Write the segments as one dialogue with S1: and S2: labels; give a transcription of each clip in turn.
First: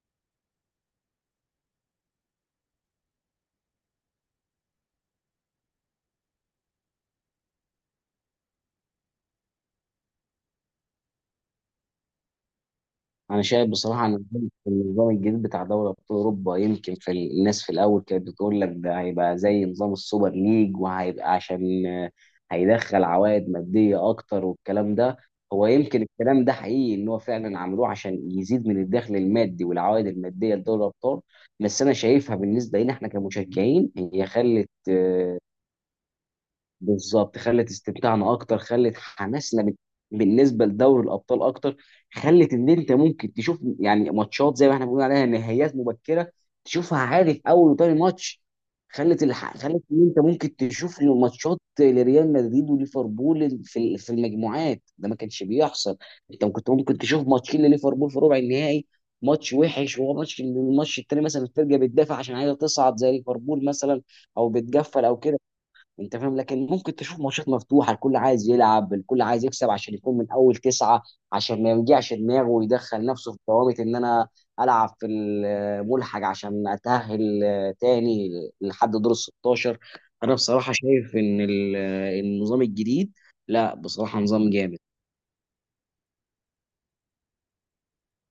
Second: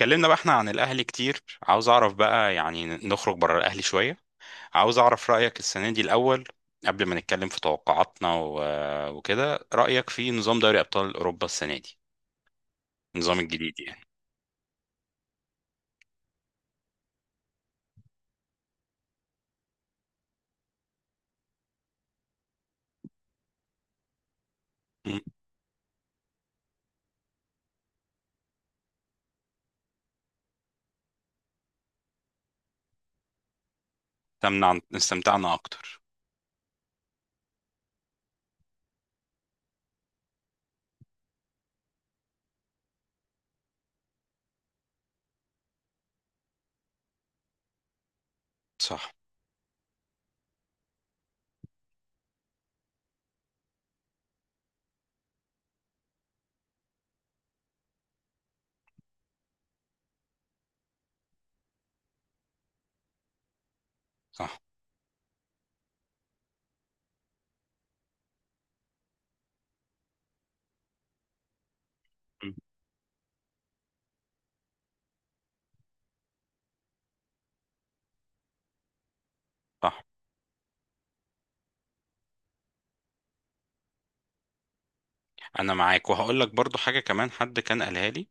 S1: اتكلمنا بقى احنا عن الاهلي كتير. عاوز اعرف بقى يعني نخرج بره الاهلي شويه. عاوز اعرف رايك السنه دي الاول. قبل ما نتكلم في توقعاتنا و- وكده، رايك في نظام دوري ابطال اوروبا السنه دي، النظام
S2: انا شايف
S1: الجديد يعني.
S2: بصراحه ان النظام الجديد بتاع دوري ابطال اوروبا يمكن في الناس في الاول كانت بتقول لك ده هيبقى زي نظام السوبر ليج وهيبقى عشان هيدخل عوائد ماديه اكتر والكلام ده.
S1: م.
S2: هو يمكن الكلام ده حقيقي ان هو فعلا عملوه عشان يزيد من الدخل المادي والعوائد الماديه لدوري الابطال. بس انا شايفها بالنسبه لنا احنا كمشجعين هي خلت
S1: استمتع استمتعنا اكتر.
S2: بالظبط، خلت استمتاعنا اكتر، خلت حماسنا بالنسبه لدوري الابطال اكتر. خلت ان انت ممكن تشوف يعني ماتشات زي ما احنا بنقول عليها نهائيات مبكره، تشوفها عادي في اول وتاني ماتش.
S1: صح
S2: خلت ان انت ممكن تشوف إن ماتشات لريال مدريد وليفربول في المجموعات ده ما كانش بيحصل. انت كنت ممكن تشوف ماتشين لليفربول في ربع النهائي، ماتش وحش وهو الماتش التاني مثلا، الفرقه بتدافع عشان عايزه تصعد زي ليفربول مثلا، او
S1: صح.
S2: بتقفل او كده. انت فاهم، لكن ممكن تشوف ماتشات مفتوحه، الكل عايز يلعب، الكل عايز يكسب عشان يكون من اول تسعه، عشان ما يوجعش دماغه
S1: م.
S2: ويدخل نفسه في ضوابط ان انا العب في الملحق عشان اتاهل تاني لحد دور ال 16.
S1: صح.
S2: انا بصراحه شايف ان النظام الجديد، لا بصراحه نظام جامد.
S1: انا معاك، وهقول لك برضو حاجه كمان حد كان قالها لي،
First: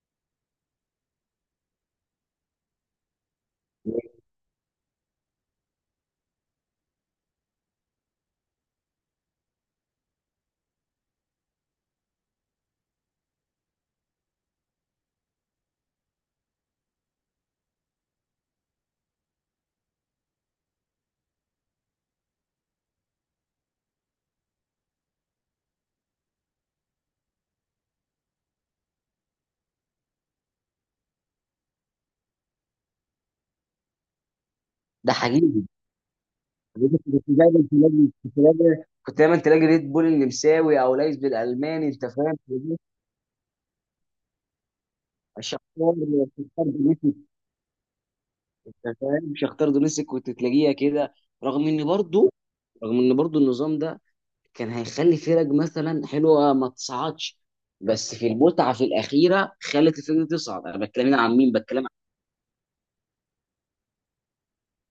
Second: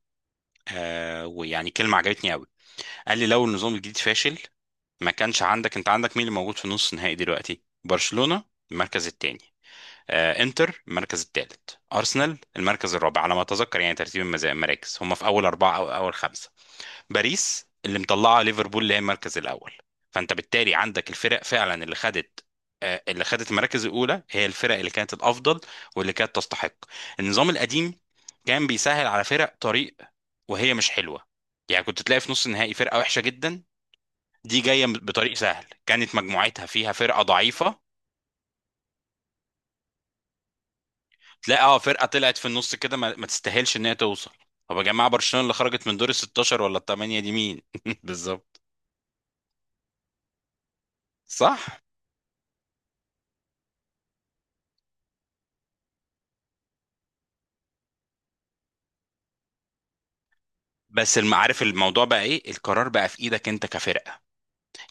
S1: ويعني كلمه عجبتني قوي. قال لي لو النظام الجديد فاشل، ما كانش عندك. انت عندك مين اللي موجود في نص النهائي دلوقتي؟ برشلونه المركز الثاني، انتر المركز الثالث، ارسنال المركز الرابع على ما اتذكر. يعني ترتيب المراكز، هم في اول اربعه او اول خمسه. باريس اللي مطلعه، ليفربول اللي هي المركز الاول. فانت بالتالي عندك الفرق فعلا اللي خدت المراكز الاولى هي الفرق اللي كانت الافضل، واللي كانت تستحق. النظام القديم كان بيسهل على فرق طريق وهي مش حلوه. يعني كنت تلاقي في نص النهائي فرقه وحشه جدا دي جايه
S2: ده
S1: بطريق
S2: حقيقي،
S1: سهل، كانت مجموعتها فيها فرقه
S2: كنت دايما
S1: ضعيفه.
S2: تلاقي كنت دايما كنت دايما تلاقي ريد بول النمساوي او ليس
S1: تلاقي اه
S2: بالالماني،
S1: فرقه
S2: انت
S1: طلعت
S2: فاهم،
S1: في النص كده، ما تستاهلش ان هي توصل. طب يا جماعه، برشلونه اللي خرجت
S2: الشعار.
S1: من دور ال 16 ولا ال 8 دي مين؟ بالظبط.
S2: انت فاهم، مش هختار دونيسك، كنت تلاقيها كده. رغم
S1: صح.
S2: ان برضو رغم ان برضو النظام ده كان هيخلي فرق مثلا حلوه ما تصعدش، بس في المتعه في الاخيره خلت الفرق دي تصعد. انا بتكلم هنا عن مين،
S1: عارف الموضوع بقى ايه؟ القرار بقى في ايدك انت كفرقه.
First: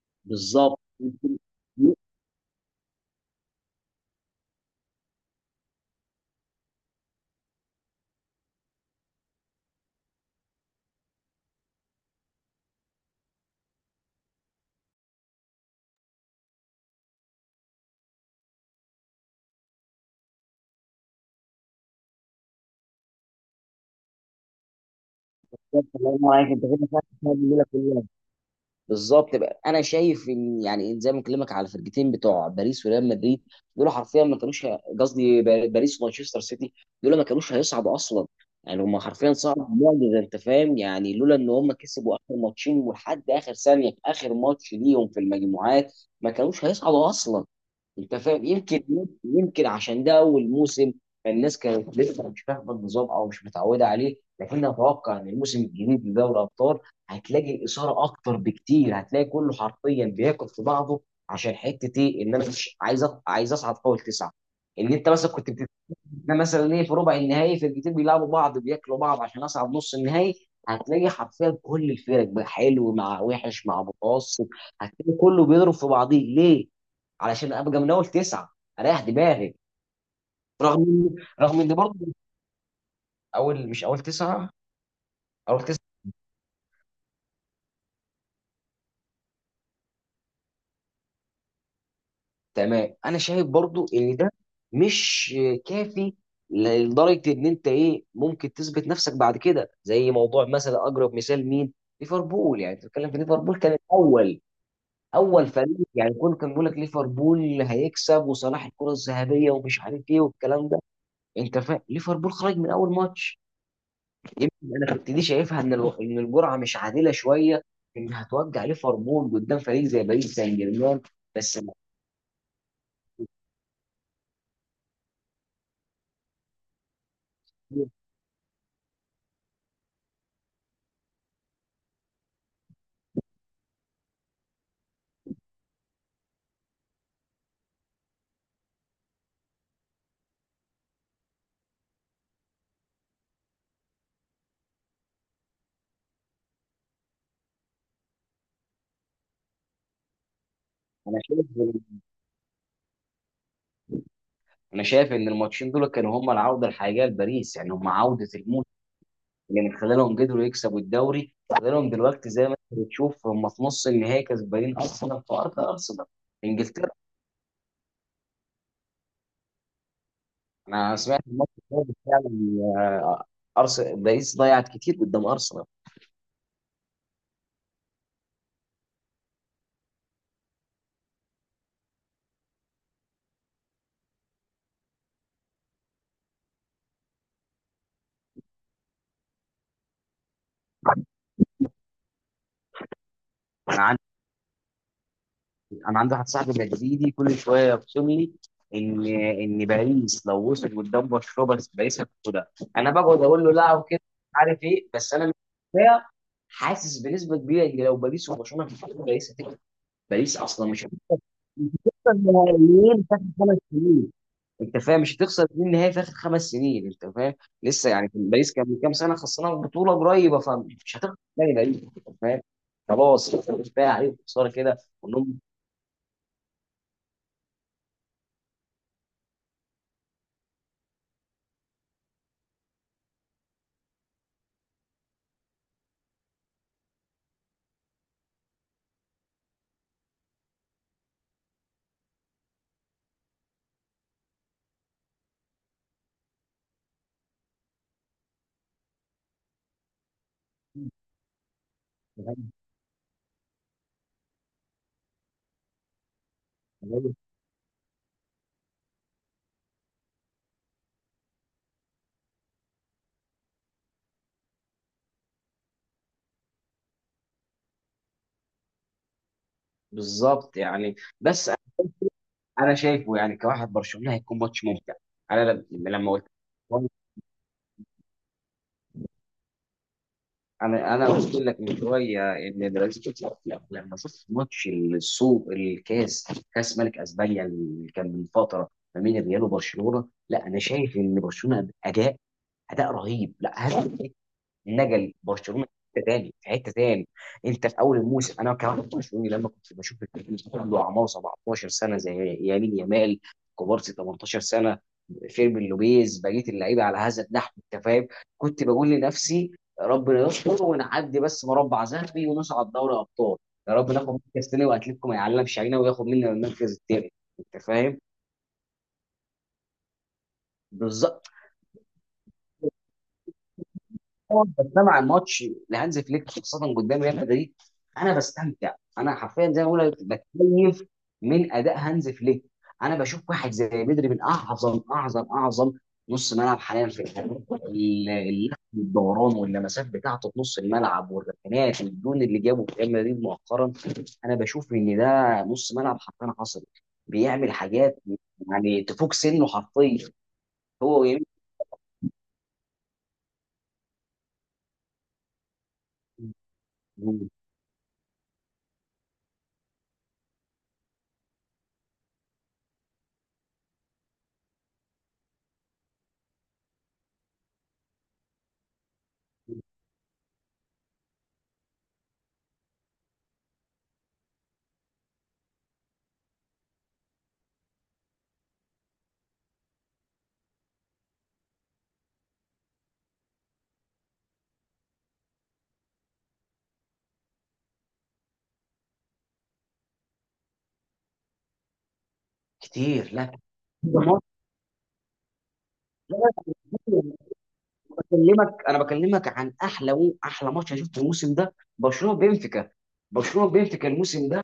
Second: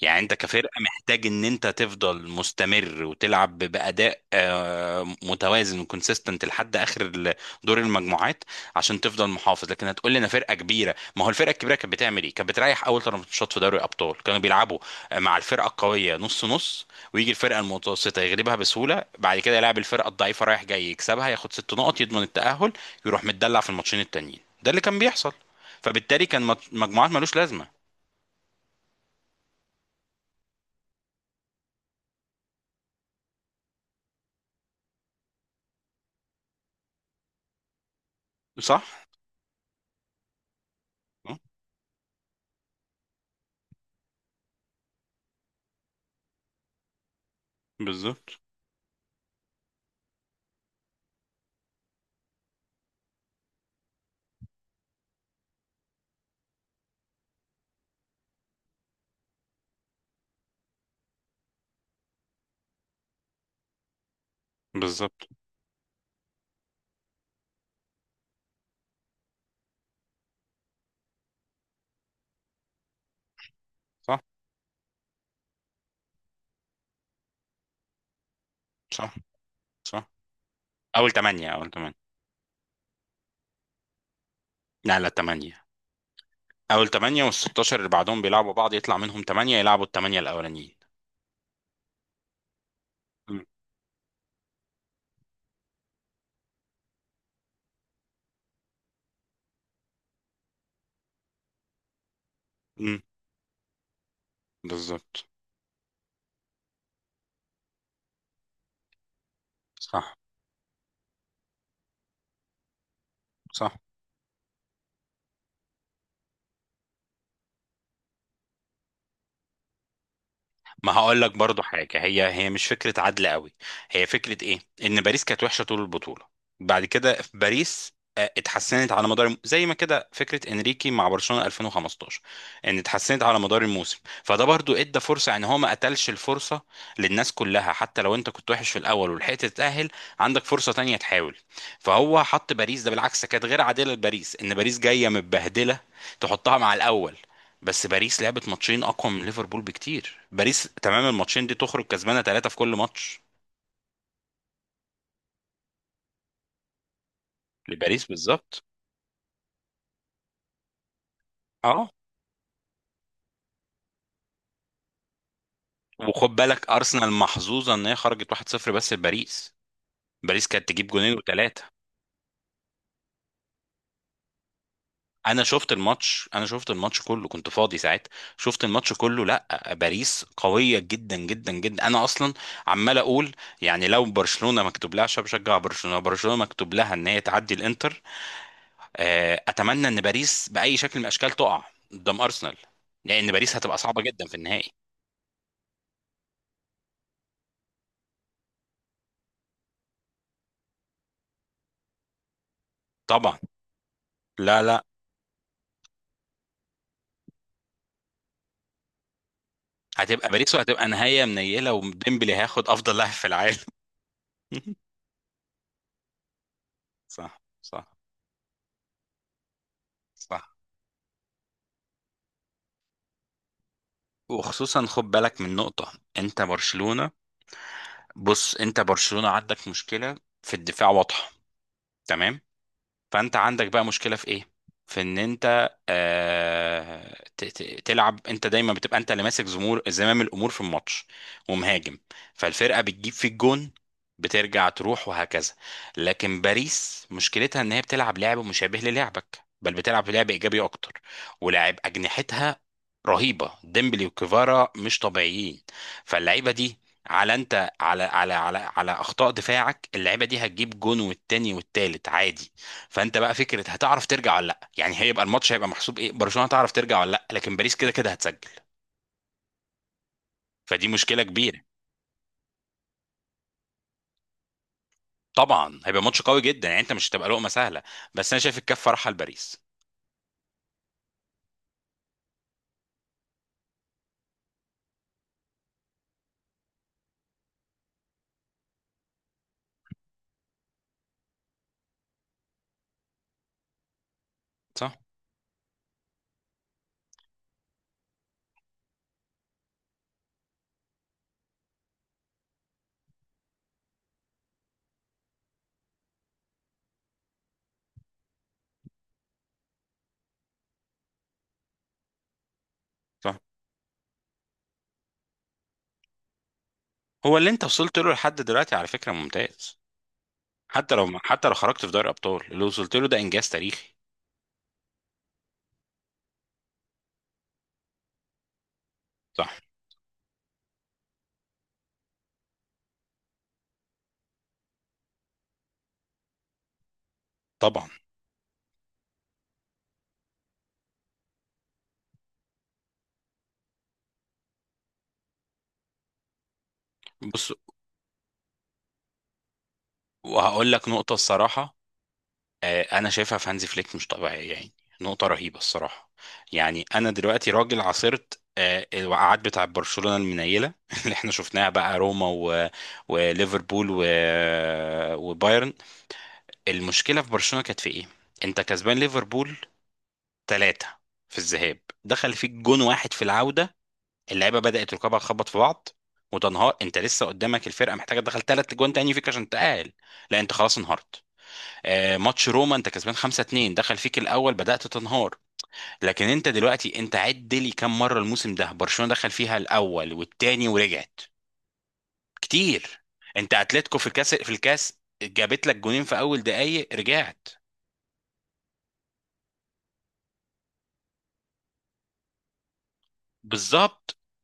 S1: يعني انت كفرقة
S2: بالظبط.
S1: محتاج ان انت تفضل مستمر وتلعب بأداء متوازن وكونسيستنت لحد دور المجموعات، عشان تفضل محافظ. لكن هتقول لي انا فرقة كبيرة. ما هو الفرقة الكبيرة كانت بتعمل ايه؟ كانت بتريح، اول ثلاث ماتشات في دوري الابطال كانوا بيلعبوا مع الفرقة القوية نص نص، ويجي الفرقة المتوسطة يغلبها بسهولة، بعد كده يلعب الفرقة الضعيفة رايح جاي يكسبها، ياخد ست نقط يضمن التأهل، يروح متدلع في الماتشين التانيين. ده اللي كان بيحصل. فبالتالي كان مجموعات ملوش لازمة.
S2: بالظبط بقى، انا شايف ان يعني زي ما بكلمك على الفرقتين بتوع باريس وريال مدريد، دول حرفيا ما كانوش باريس ومانشستر سيتي، دول ما كانوش هيصعدوا اصلا. يعني
S1: صح؟
S2: هم حرفيا صعدوا معجزه، انت فاهم، يعني لولا
S1: اه،
S2: ان هم كسبوا اخر ماتشين ولحد اخر ثانيه في اخر ماتش ليهم في المجموعات ما كانوش هيصعدوا اصلا. انت
S1: بالظبط.
S2: فاهم، يمكن عشان ده اول موسم فالناس كانت لسه مش فاهمه النظام او مش متعوده عليه، لكن اتوقع ان الموسم الجديد لدوري الابطال هتلاقي اثاره اكتر بكتير، هتلاقي كله حرفيا بياكل في بعضه عشان حته ايه، ان انا مش عايز عايز اصعد فوق التسعه. ان انت
S1: بالظبط.
S2: مثلا ده مثلا ايه، في ربع النهائي فرقتين بيلعبوا بعض بياكلوا بعض عشان اصعد نص النهائي. هتلاقي حرفيا كل الفرق بقى، حلو مع وحش مع
S1: صح.
S2: متوسط، هتلاقي كله بيضرب في بعضيه. ليه؟ علشان ابقى من اول تسعه، اريح
S1: صح.
S2: دماغي.
S1: صح.
S2: رغم
S1: اول
S2: ان
S1: ثمانية،
S2: رغم
S1: اول
S2: ان
S1: ثمانية.
S2: برضه اول، مش اول تسعه،
S1: لا لا،
S2: اول
S1: ثمانية.
S2: تسعه.
S1: اول ثمانية، وال 16 اللي بعدهم بيلعبوا بعض يطلع منهم ثمانية يلعبوا الثمانية الاولانيين.
S2: تمام، انا شايف برضه ان ده مش كافي، لدرجه ان انت ايه ممكن تثبت نفسك بعد كده، زي موضوع مثلا، اقرب مثال مين؟ ليفربول. يعني أنت
S1: امم.
S2: بتتكلم في ليفربول كان الاول،
S1: بالظبط.
S2: اول فريق، يعني كل كان بيقول لك ليفربول هيكسب وصلاح الكره الذهبيه ومش عارف
S1: صح.
S2: ايه والكلام ده. انت فاهم، ليفربول خرج من اول ماتش.
S1: صح.
S2: يمكن انا كنت دي شايفها ان ان الجرعه مش عادله شويه، انها توجع ليفربول قدام فريق زي باريس سان
S1: ما
S2: جيرمان.
S1: هقول لك
S2: بس
S1: برضو
S2: انا
S1: حاجة، هي مش فكرة عدل قوي. هي فكرة ايه؟ ان باريس كانت وحشة طول البطولة، بعد كده في باريس اتحسنت على مدار زي ما كده فكرة انريكي مع برشلونة 2015، ان اتحسنت على مدار الموسم. فده برضو ادى فرصة ان هو ما قتلش الفرصة للناس كلها، حتى لو انت كنت وحش في الاول ولحقت تتأهل، عندك فرصة تانية تحاول. فهو حط باريس، ده بالعكس كانت غير عادلة لباريس، ان باريس جاية متبهدلة تحطها مع الاول. بس باريس لعبت ماتشين اقوى من ليفربول بكتير، باريس تمام الماتشين
S2: شايف
S1: دي تخرج كسبانه ثلاثه في كل ماتش.
S2: انا شايف ان الماتشين دول كانوا هم العوده الحقيقيه لباريس، يعني هم
S1: لباريس
S2: عوده
S1: بالظبط.
S2: الموسم، اللي من خلالهم قدروا يكسبوا الدوري.
S1: اه.
S2: خلالهم دلوقتي زي ما انت بتشوف هم في نص النهائي كسبانين ارسنال في ارض ارسنال،
S1: وخد بالك
S2: انجلترا.
S1: ارسنال محظوظه ان هي خرجت 1-0 بس لباريس، باريس كانت تجيب
S2: انا
S1: جونين
S2: سمعت الماتش
S1: وثلاثه.
S2: ده فعلا، ارسنال، باريس ضيعت كتير قدام ارسنال.
S1: انا شفت الماتش كله كنت فاضي ساعتها. شفت الماتش كله، لا باريس قويه جدا جدا جدا. انا اصلا عمال اقول، يعني لو برشلونه مكتوب لها، عشان بشجع برشلونه، برشلونه مكتوب لها ان هي تعدي الانتر، اتمنى ان باريس باي شكل من الاشكال تقع قدام ارسنال، لان باريس هتبقى
S2: انا
S1: صعبه جدا في النهائي.
S2: انا عندي واحد صاحبي مدريدي كل شويه يرسم لي ان باريس لو وصل قدام برشلونه بس باريس هتاخدها. انا بقعد
S1: طبعا.
S2: اقول له لا وكده مش
S1: لا
S2: عارف
S1: لا،
S2: ايه، بس انا مش كفاية، حاسس بنسبه كبيره ان لو باريس وبرشلونه هتاخد، باريس هتكسب.
S1: هتبقى
S2: باريس
S1: باريس
S2: اصلا مش
S1: وهتبقى نهايه منيله،
S2: هتخسر
S1: وديمبلي هياخد افضل
S2: نهائيين
S1: لاعب
S2: في اخر
S1: في العالم.
S2: خمس سنين، انت فاهم، مش هتخسر اتنين نهائي في اخر خمس سنين. انت فاهم،
S1: صح
S2: لسه
S1: صح
S2: يعني كان باريس كان من كام سنه خسرانه بطوله قريبه،
S1: صح.
S2: فمش هتخسر تاني باريس. انت فاهم، خلاص كفايه عليهم خساره كده.
S1: وخصوصا خد بالك من نقطه، انت برشلونه. بص انت برشلونه عندك مشكله في الدفاع واضحه، تمام. فانت عندك بقى مشكله في ايه؟ في ان انت تلعب، انت دايما بتبقى انت اللي ماسك زمور زمام الامور في الماتش ومهاجم، فالفرقه بتجيب فيك جون، بترجع تروح وهكذا. لكن باريس مشكلتها ان هي بتلعب لعب مشابه للعبك، بل بتلعب لعب ايجابي اكتر، ولاعب
S2: وانهم
S1: اجنحتها رهيبه، ديمبلي وكيفارا مش طبيعيين. فاللعيبه دي، على انت على اخطاء دفاعك، اللعيبه دي هتجيب جون والتاني والتالت عادي. فانت بقى فكره هتعرف ترجع ولا لا؟ يعني هيبقى الماتش هيبقى محسوب ايه؟ برشلونه هتعرف ترجع ولا لا؟ لكن باريس كده كده هتسجل.
S2: بالظبط
S1: فدي
S2: يعني،
S1: مشكله
S2: بس
S1: كبيره.
S2: انا شايفه يعني كواحد برشلونه هيكون ماتش ممتع. انا
S1: طبعا هيبقى
S2: لما
S1: ماتش
S2: قلت،
S1: قوي جدا، يعني انت مش هتبقى لقمه سهله. بس انا شايف الكفه رايحه لباريس.
S2: انا قلت لك من شويه ان برازيل، لما شفت ماتش السوق الكاس، كاس ملك اسبانيا اللي كان من فتره ما بين الريال وبرشلونه، لا انا شايف ان برشلونه اداء اداء رهيب لا هدف،
S1: صح
S2: نقل برشلونه في حته تاني، في حته تاني. انت في اول الموسم انا كمان برشلوني لما كنت بشوف الفريق عنده اعمار 17 سنه زي يمين يامال، كوبارسي 18 سنه، فيرمين لوبيز، بقيه اللعيبه على هذا النحو. انت فاهم، كنت بقول لنفسي ربنا يستر ونعدي بس مربع ذهبي ونصعد دوري ابطال،
S1: صح.
S2: يا رب ناخد مركز تاني واتلتيكو ما يعلمش علينا وياخد مننا المركز التاني.
S1: هو اللي
S2: انت
S1: انت وصلت
S2: فاهم،
S1: له لحد دلوقتي على فكره ممتاز. حتى لو،
S2: بالظبط.
S1: حتى لو خرجت في دوري الابطال، اللي وصلت له ده انجاز تاريخي.
S2: طبعاً بستمع عن ماتش لهانز فليك خاصه قدام ريال مدريد، انا بستمتع، انا حرفيا
S1: صح.
S2: زي ما بقول لك بتكيف من اداء هانز فليك. انا بشوف واحد زي بدري من اعظم نص ملعب حاليا في الحقيقة.
S1: طبعا.
S2: اللحم والدوران واللمسات بتاعته في نص الملعب والركنات والجون اللي جابه في ريال مدريد مؤخرا، انا بشوف ان ده نص ملعب حرفيا حصري،
S1: بص،
S2: بيعمل حاجات يعني تفوق سنه حرفيا.
S1: وهقول لك
S2: هو
S1: نقطه الصراحه، انا شايفها في هانزي فليك مش طبيعيه يعني. نقطه رهيبه الصراحه.
S2: يمكن
S1: يعني انا دلوقتي راجل عاصرت الوقعات بتاع برشلونه المنيله، اللي احنا شفناها بقى روما و... وليفربول و... وبايرن. المشكله في برشلونه كانت في ايه؟ انت كسبان ليفربول ثلاثة في الذهاب، دخل فيك جون واحد في العوده، اللعيبه بدات ركابها تخبط في بعض وتنهار، انت لسه قدامك الفرقه محتاجه تدخل ثلاث جوان تاني فيك عشان تقال، لا انت خلاص انهارت. ماتش روما انت كسبان 5-2، دخل فيك الاول بدأت تنهار. لكن انت دلوقتي، انت عد لي كم مرة الموسم ده برشلونة دخل فيها الاول والتاني ورجعت؟ كتير.
S2: كتير.
S1: انت اتلتيكو في الكاس، جابت لك جونين في اول
S2: لا
S1: دقايق، رجعت.
S2: بكلمك، انا بكلمك عن احلى احلى ماتش انا شفته الموسم ده، برشلونه بنفيكا. برشلونه بنفيكا
S1: بالظبط.
S2: الموسم ده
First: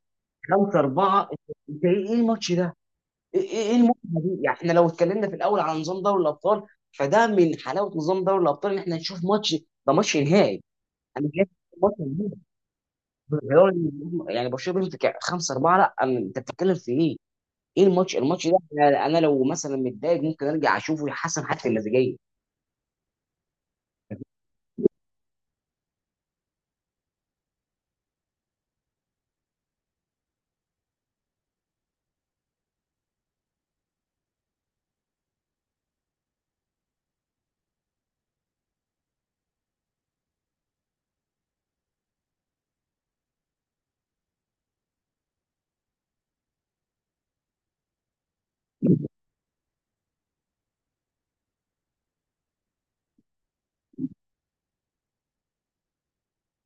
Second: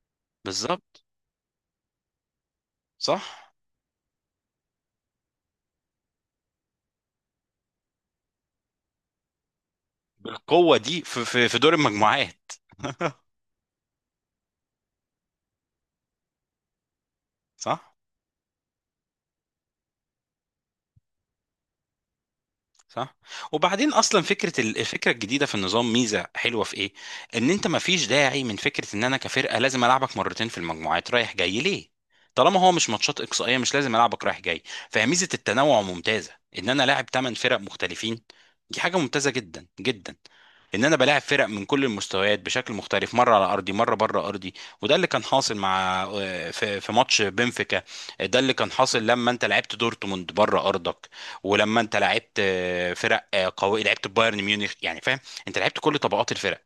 S2: 5
S1: بالظبط.
S2: 4 انت ايه، إيه الماتش ده؟ ايه
S1: صح.
S2: ايه، إيه المتعه دي؟ يعني احنا لو اتكلمنا في الاول على نظام دوري الابطال، فده من حلاوه نظام دوري الابطال ان احنا نشوف ماتش ده ماتش نهائي.
S1: بالقوة دي، في
S2: انا
S1: في
S2: شايف
S1: في دور
S2: ماتش نهائي.
S1: المجموعات؟
S2: غير إن- يعني برشلونه بنفيكا 5-4، لا انت بتتكلم في ايه؟ ايه
S1: صح.
S2: الماتش ده، انا لو مثلا متضايق ممكن ارجع اشوفه يحسن حتى المزاجيه.
S1: صح. وبعدين اصلا فكره ال- الفكره الجديده في النظام، ميزه حلوه في ايه؟ ان انت ما فيش داعي من فكره ان انا كفرقه لازم العبك مرتين في المجموعات رايح جاي ليه، طالما هو مش ماتشات اقصائيه مش لازم العبك رايح جاي. فهي ميزه التنوع ممتازه، ان انا لاعب ثمان فرق مختلفين، دي حاجه ممتازه جدا جدا، ان انا بلاعب فرق من كل المستويات بشكل مختلف، مره على ارضي مره بره ارضي. وده اللي كان حاصل مع في ماتش بنفيكا. ده اللي كان حاصل لما انت لعبت دورتموند بره ارضك، ولما انت لعبت فرق قوي، لعبت بايرن ميونخ، يعني فاهم. انت لعبت كل طبقات الفرق،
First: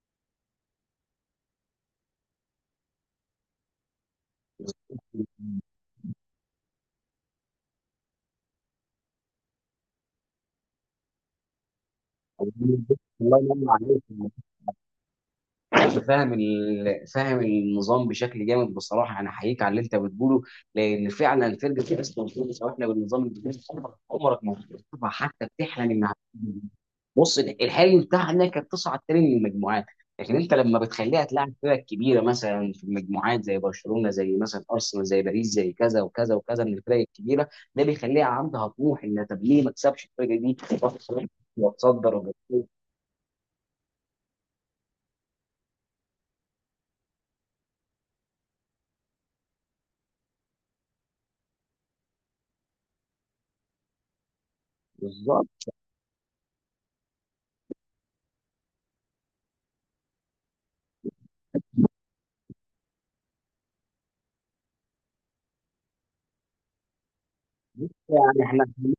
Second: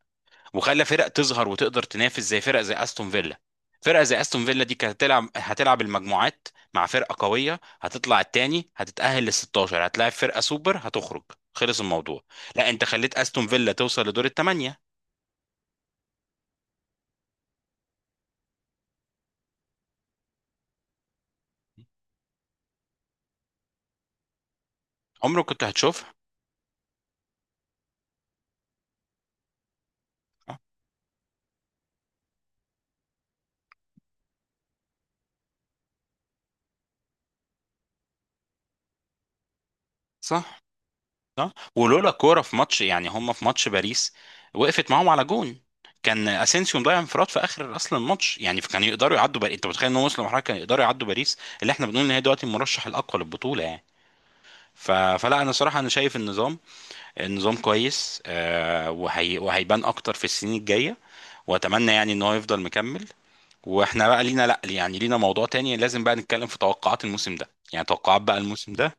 S1: وخلى فرق تظهر وتقدر تنافس، زي فرق زي استون فيلا. فرقه زي استون فيلا دي كانت هتلعب المجموعات مع فرقه قويه، هتطلع التاني هتتاهل لل 16، هتلاعب فرقه سوبر هتخرج، خلص الموضوع. لا انت خليت
S2: الله
S1: استون
S2: ينور
S1: فيلا
S2: عليك.
S1: توصل لدور الثمانيه.
S2: انت فاهم فاهم النظام بشكل جامد بصراحه، انا احييك على اللي انت بتقوله، لان فعلا فرقه اسمها بتقول احنا بالنظام الجديد عمرك ما هتشوفها
S1: عمرك
S2: حتى
S1: كنت
S2: بتحلم
S1: هتشوفها.
S2: انها هتيجي. بص، الحلم بتاعنا كانت تصعد تاني من المجموعات، لكن انت لما بتخليها تلعب فرق كبيره مثلا في المجموعات زي برشلونه، زي مثلا ارسنال، زي باريس، زي كذا وكذا وكذا من الفرق الكبيره، ده بيخليها عندها طموح ان طب ليه ما تكسبش الفرقه دي
S1: صح. صح. ولولا
S2: وتصدر
S1: كوره في
S2: وبتصدر.
S1: ماتش، يعني هم في ماتش باريس وقفت معاهم على جون، كان اسينسيو مضيع انفراد في اخر اصلا الماتش، يعني كان يقدروا يعدوا باريس، انت متخيل ان هم وصلوا لمرحله كانوا يقدروا يعدوا باريس اللي احنا بنقول ان هي دلوقتي المرشح الاقوى للبطوله يعني. ف... فلا
S2: بالظبط.
S1: انا صراحه انا شايف النظام، النظام كويس آه، وهي... وهيبان اكتر في السنين الجايه، واتمنى يعني ان هو يفضل مكمل. واحنا بقى لينا، لا يعني لينا موضوع تاني لازم بقى نتكلم في توقعات الموسم ده، يعني توقعات بقى
S2: يعني احنا
S1: الموسم ده.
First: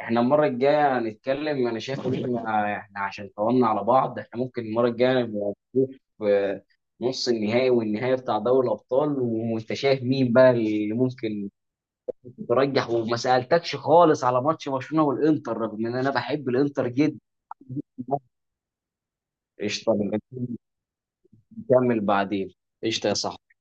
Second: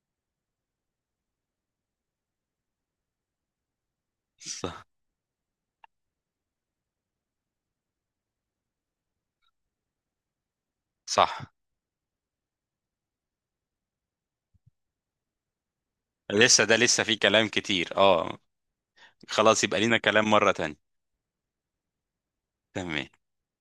S2: احنا المرة الجاية هنتكلم، انا شايف ان احنا عشان طولنا على بعض احنا ممكن
S1: صح.
S2: المرة الجاية نبقى نشوف آه، نص النهائي والنهائي بتاع دوري الابطال، وانت شايف مين بقى اللي ممكن
S1: صح.
S2: ترجح. وما سألتكش خالص على ماتش برشلونة والانتر رغم ان انا بحب
S1: لسه ده
S2: الانتر
S1: لسه فيه
S2: جدا.
S1: كلام كتير، اه. خلاص يبقى
S2: قشطة،
S1: لينا
S2: نبقى
S1: كلام مرة تانية.
S2: نكمل بعدين.
S1: تمام.
S2: قشطة يا صاحبي.